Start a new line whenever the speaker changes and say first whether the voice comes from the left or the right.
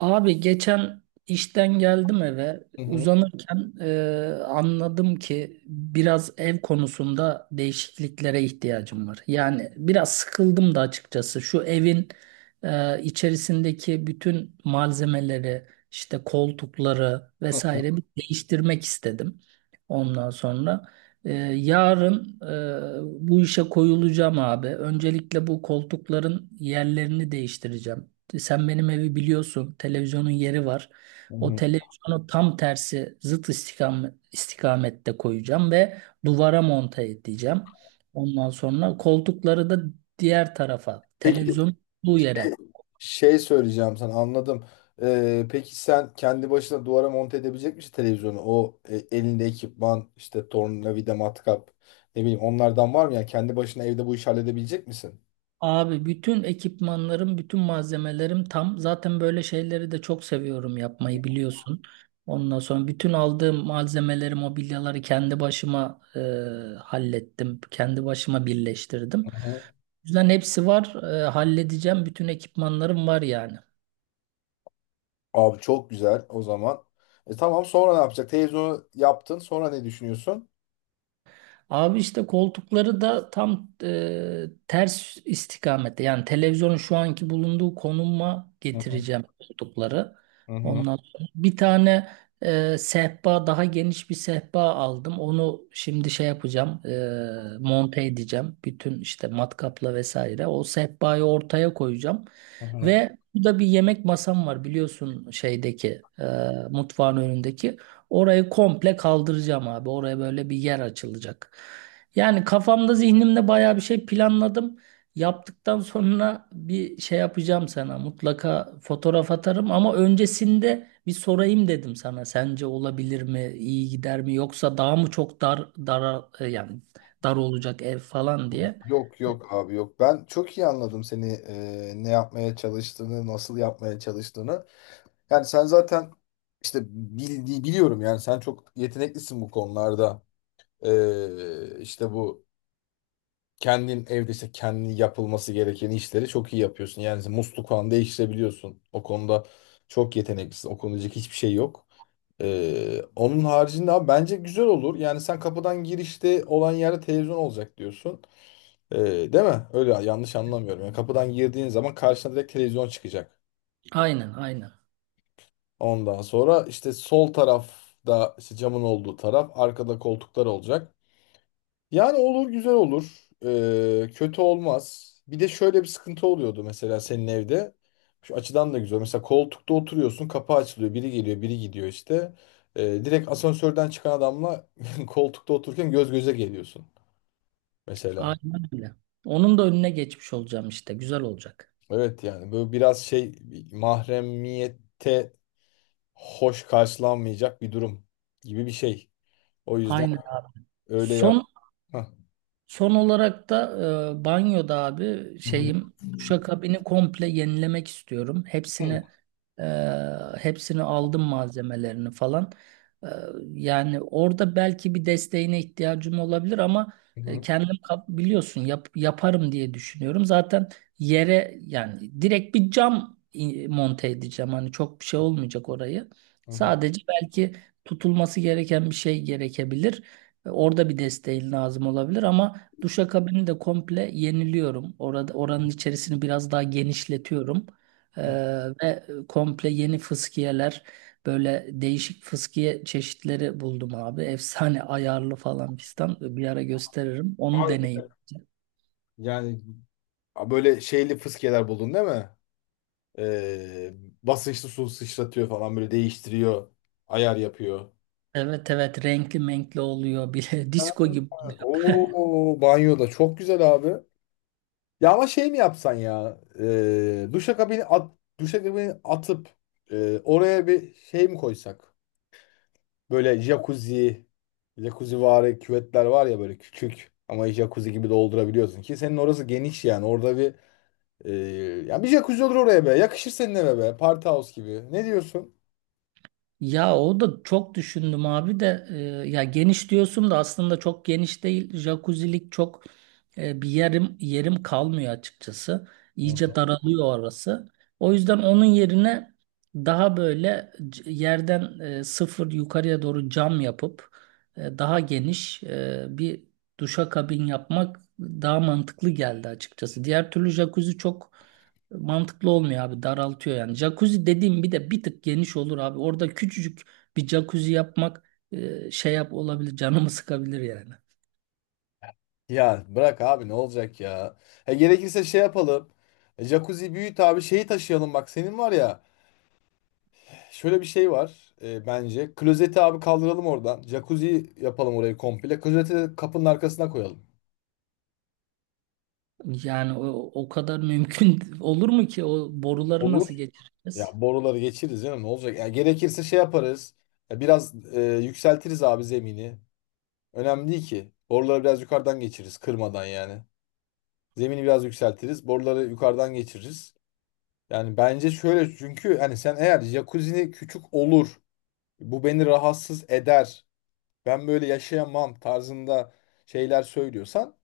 right: Abi geçen işten geldim eve
left: Hı hı,
right: uzanırken anladım ki biraz ev konusunda değişikliklere ihtiyacım var. Yani biraz sıkıldım da açıkçası şu evin içerisindeki bütün malzemeleri işte koltukları
left: hı hı,
right: vesaire bir değiştirmek istedim. Ondan sonra yarın bu işe koyulacağım abi. Öncelikle bu koltukların yerlerini değiştireceğim. Sen benim evi biliyorsun. Televizyonun yeri var.
left: hı
right: O
left: hı.
right: televizyonu tam tersi zıt istikamette koyacağım ve duvara monte edeceğim. Ondan sonra koltukları da diğer tarafa,
left: Peki
right: televizyonun olduğu yere.
left: şey söyleyeceğim sana anladım. Peki sen kendi başına duvara monte edebilecek misin televizyonu? O elinde ekipman işte tornavida matkap ne bileyim onlardan var mı ya? Kendi başına evde bu işi halledebilecek misin?
right: Abi bütün ekipmanlarım, bütün malzemelerim tam. Zaten böyle şeyleri de çok seviyorum yapmayı biliyorsun. Ondan sonra bütün aldığım malzemeleri, mobilyaları kendi başıma hallettim. Kendi başıma birleştirdim.
left: Hı hı.
right: Yüzden hepsi var. Halledeceğim. Bütün ekipmanlarım var yani.
left: Abi çok güzel o zaman. E tamam sonra ne yapacak? Televizyonu yaptın sonra ne düşünüyorsun?
right: Abi işte koltukları da tam ters istikamette. Yani televizyonun şu anki bulunduğu konuma
left: Hı hı,
right: getireceğim koltukları.
left: hı hı,
right: Ondan sonra bir tane sehpa daha geniş bir sehpa aldım. Onu şimdi şey yapacağım monte edeceğim. Bütün işte matkapla vesaire. O sehpayı ortaya koyacağım.
left: hı hı.
right: Ve burada bir yemek masam var biliyorsun şeydeki, mutfağın önündeki. Orayı komple kaldıracağım abi. Oraya böyle bir yer açılacak. Yani kafamda zihnimde baya bir şey planladım. Yaptıktan sonra bir şey yapacağım sana. Mutlaka fotoğraf atarım ama öncesinde bir sorayım dedim sana. Sence olabilir mi? İyi gider mi? Yoksa daha mı çok dar yani dar olacak ev falan diye.
left: Yok
right: E,
left: yok abi yok. Ben çok iyi anladım seni, ne yapmaya çalıştığını, nasıl yapmaya çalıştığını. Yani sen zaten işte biliyorum yani sen çok yeteneklisin bu konularda. İşte bu kendin evde işte kendin yapılması gereken işleri çok iyi yapıyorsun. Yani mesela musluk falan değiştirebiliyorsun. O konuda çok yeteneklisin. O konuda diyecek hiçbir şey yok. Onun haricinde abi bence güzel olur. Yani sen kapıdan girişte olan yerde televizyon olacak diyorsun. Ee, Değil mi? Öyle yanlış anlamıyorum. Yani kapıdan girdiğin zaman karşına direkt televizyon çıkacak.
right: Aynen, aynen.
left: Ondan sonra işte sol tarafta işte camın olduğu taraf arkada koltuklar olacak. Yani olur güzel olur. Kötü olmaz. Bir de şöyle bir sıkıntı oluyordu mesela senin evde. Şu açıdan da güzel. Mesela koltukta oturuyorsun, kapı açılıyor. Biri geliyor biri gidiyor işte. Direkt asansörden çıkan adamla koltukta otururken göz göze geliyorsun mesela.
right: Aynen öyle. Onun da önüne geçmiş olacağım işte. Güzel olacak.
left: Evet, yani böyle biraz şey, mahremiyette hoş karşılanmayacak bir durum gibi bir şey. O yüzden
right: Aynen abi.
left: öyle yap.
right: Son.
left: Hah.
right: Son olarak da banyoda abi
left: Hı hı.
right: şeyim duşakabini komple yenilemek istiyorum.
left: Hı hı.
right: Hepsini e, hepsini aldım malzemelerini falan. E, Yani orada belki bir desteğine ihtiyacım olabilir ama kendim biliyorsun yaparım diye düşünüyorum. Zaten yere yani direkt bir cam monte edeceğim. Hani çok bir şey olmayacak orayı.
left: Hı hı.
right: Sadece belki tutulması gereken bir şey gerekebilir. Orada bir desteğin lazım olabilir ama duşakabini de komple yeniliyorum. Orada oranın içerisini biraz daha genişletiyorum. Ee,
left: Hı.
right: Ve komple yeni fıskiyeler, böyle değişik fıskiye çeşitleri buldum abi. Efsane ayarlı falan fistan. Bir ara gösteririm. Onu
left: Vay be.
right: deneyin.
left: Yani böyle şeyli fıskiyeler buldun değil mi? Ee, Basınçlı su sıçratıyor falan böyle değiştiriyor. Ayar yapıyor.
right: Evet, evet, renkli menkli oluyor bile.
left: Ha,
right: Disko gibi.
left: oo, banyoda çok güzel abi. Ya ama şey mi yapsan ya? Duşakabini atıp oraya bir şey mi koysak? Böyle jacuzzi vari küvetler var ya, böyle küçük ama jacuzzi gibi doldurabiliyorsun, ki senin orası geniş yani. Orada bir Ee, ya bir jacuzzi olur oraya be. Yakışır senin eve be. Party house gibi. Ne diyorsun?
right: Ya o da çok düşündüm abi de ya geniş diyorsun da aslında çok geniş değil. Jacuzzilik çok bir yerim kalmıyor açıkçası.
left: Hı
right: İyice
left: hı.
right: daralıyor orası. O yüzden onun yerine daha böyle yerden sıfır yukarıya doğru cam yapıp daha geniş bir duşakabin yapmak daha mantıklı geldi açıkçası. Diğer türlü jacuzzi çok mantıklı olmuyor abi, daraltıyor yani. Jacuzzi dediğim bir de bir tık geniş olur abi. Orada küçücük bir jacuzzi yapmak e, şey yap olabilir, canımı sıkabilir yani.
left: Ya bırak abi, ne olacak ya. Gerekirse şey yapalım. Jacuzzi büyüt abi, şeyi taşıyalım bak. Senin var ya şöyle bir şey var, bence. Klozeti abi kaldıralım oradan. Jacuzzi yapalım orayı komple. Klozeti de kapının arkasına koyalım.
right: Yani o kadar mümkün olur mu ki? O boruları
left: Olur.
right: nasıl geçireceğiz?
left: Ya boruları geçiririz canım, ne olacak? Ya gerekirse şey yaparız. Ya biraz yükseltiriz abi zemini. Önemli değil ki. Boruları biraz yukarıdan geçiririz kırmadan yani. Zemini biraz yükseltiriz. Boruları yukarıdan geçiririz. Yani bence şöyle, çünkü hani sen eğer jacuzzi küçük olur, bu beni rahatsız eder, ben böyle yaşayamam tarzında şeyler söylüyorsan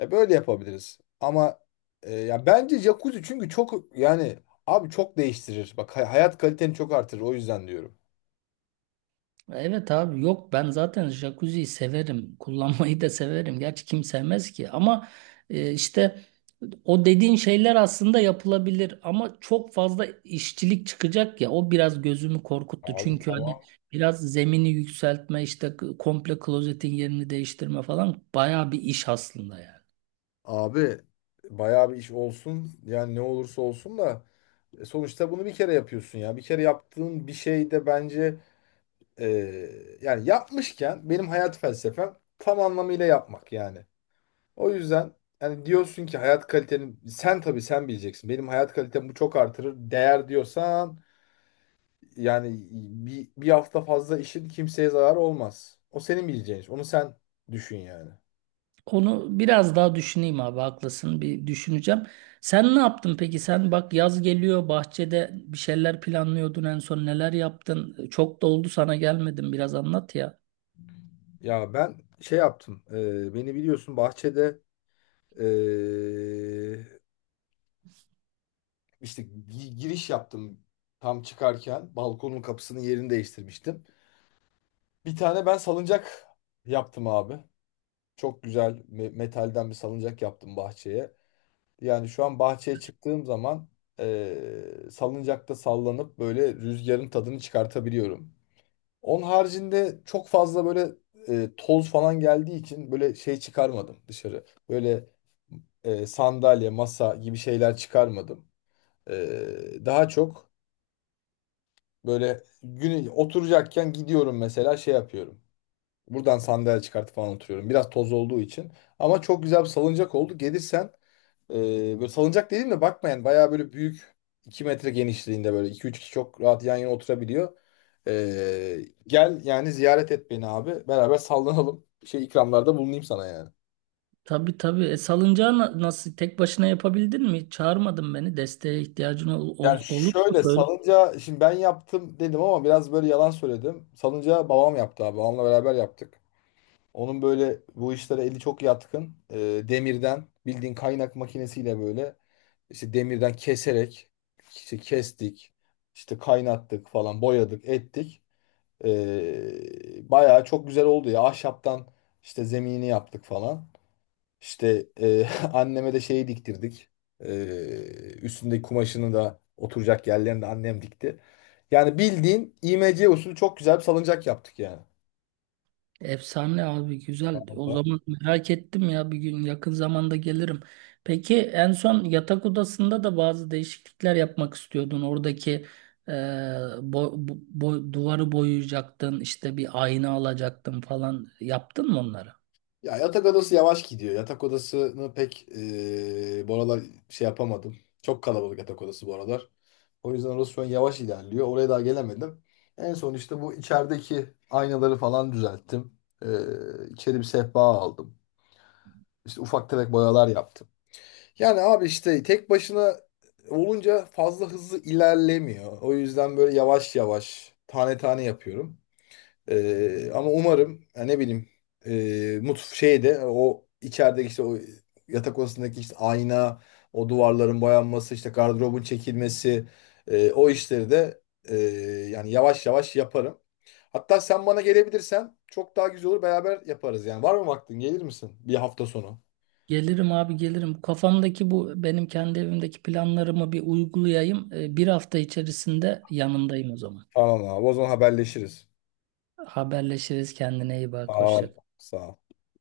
left: böyle yapabiliriz. Ama ya bence jacuzzi, çünkü çok yani, abi, çok değiştirir. Bak, hayat kaliteni çok artırır, o yüzden diyorum.
right: Evet abi, yok, ben zaten jacuzziyi severim. Kullanmayı da severim. Gerçi kim sevmez ki ama işte o dediğin şeyler aslında yapılabilir ama çok fazla işçilik çıkacak ya, o biraz gözümü korkuttu.
left: Abi
right: Çünkü
left: tamam.
right: hani biraz zemini yükseltme, işte komple klozetin yerini değiştirme falan bayağı bir iş aslında yani.
left: Abi bayağı bir iş olsun, yani ne olursa olsun da sonuçta bunu bir kere yapıyorsun ya. Bir kere yaptığın bir şey de bence, Ee, yani yapmışken, benim hayat felsefem tam anlamıyla yapmak yani. O yüzden, yani diyorsun ki hayat kaliteni, sen tabii sen bileceksin. Benim hayat kalitem bu çok artırır. Değer diyorsan, yani bir hafta fazla işin kimseye zararı olmaz. O senin bileceğin iş. Onu sen düşün yani.
right: Onu biraz daha düşüneyim abi, haklısın, bir düşüneceğim. Sen ne yaptın peki? Sen bak, yaz geliyor, bahçede bir şeyler planlıyordun, en son neler yaptın? Çok da oldu sana gelmedim, biraz anlat ya.
left: Ya ben şey yaptım. Beni biliyorsun, bahçede e, işte giriş yaptım, tam çıkarken balkonun kapısının yerini değiştirmiştim. Bir tane ben salıncak yaptım abi. Çok güzel metalden bir salıncak yaptım bahçeye. Yani şu an bahçeye çıktığım zaman salıncakta sallanıp böyle rüzgarın tadını çıkartabiliyorum. Onun haricinde çok fazla böyle toz falan geldiği için böyle şey çıkarmadım dışarı. Böyle sandalye, masa gibi şeyler çıkarmadım. Daha çok böyle, günü oturacakken gidiyorum mesela şey yapıyorum. Buradan sandalye çıkartıp falan oturuyorum. Biraz toz olduğu için. Ama çok güzel bir salıncak oldu. Gelirsen e, böyle salıncak dedim de bakma, yani bayağı böyle büyük, 2 metre genişliğinde, böyle 2-3 kişi çok rahat yan yana oturabiliyor. E, gel yani, ziyaret et beni abi. Beraber sallanalım. Şey, ikramlarda bulunayım sana yani.
right: Tabii, tabii, salıncağı nasıl tek başına yapabildin mi? Hiç çağırmadın beni, desteğe ihtiyacın ol, ol,
left: Yani
right: olur mu?
left: şöyle, salıncağı şimdi ben yaptım dedim ama biraz böyle yalan söyledim. Salıncağı babam yaptı abi. Babamla beraber yaptık. Onun böyle bu işlere eli çok yatkın. Demirden, bildiğin kaynak makinesiyle böyle, İşte demirden keserek işte kestik, işte kaynattık falan, boyadık, ettik. Bayağı çok güzel oldu ya. Ahşaptan işte zemini yaptık falan. İşte anneme de şeyi diktirdik. Ee, Üstündeki kumaşını da oturacak yerlerini de annem dikti. Yani bildiğin IMC usulü çok güzel bir salıncak yaptık yani.
right: Efsane abi, güzel. O zaman merak ettim ya, bir gün yakın zamanda gelirim. Peki en son yatak odasında da bazı değişiklikler yapmak istiyordun. Oradaki duvarı boyayacaktın, işte bir ayna alacaktın falan. Yaptın mı onları?
left: Ya yatak odası yavaş gidiyor. Yatak odasını pek bu aralar şey yapamadım. Çok kalabalık yatak odası bu aralar. O yüzden orası şu an yavaş ilerliyor. Oraya daha gelemedim. En son işte bu içerideki aynaları falan düzelttim. İçeri bir sehpa aldım. İşte ufak tefek boyalar yaptım. Yani abi, işte tek başına olunca fazla hızlı ilerlemiyor. O yüzden böyle yavaş yavaş, tane tane yapıyorum. Ama umarım ya, ne bileyim, e, mutf şeyde, o içerideki işte o yatak odasındaki işte ayna, o duvarların boyanması, işte gardırobun çekilmesi, o işleri de, yani yavaş yavaş yaparım. Hatta sen bana gelebilirsen çok daha güzel olur, beraber yaparız yani. Var mı vaktin? Gelir misin bir hafta sonu?
right: Gelirim abi, gelirim. Kafamdaki bu benim kendi evimdeki planlarımı bir uygulayayım. Bir hafta içerisinde yanındayım o zaman.
left: Tamam abi, o zaman haberleşiriz.
right: Haberleşiriz, kendine iyi bak. Hoşça
left: Tamam.
right: kal.
left: Sağ ol.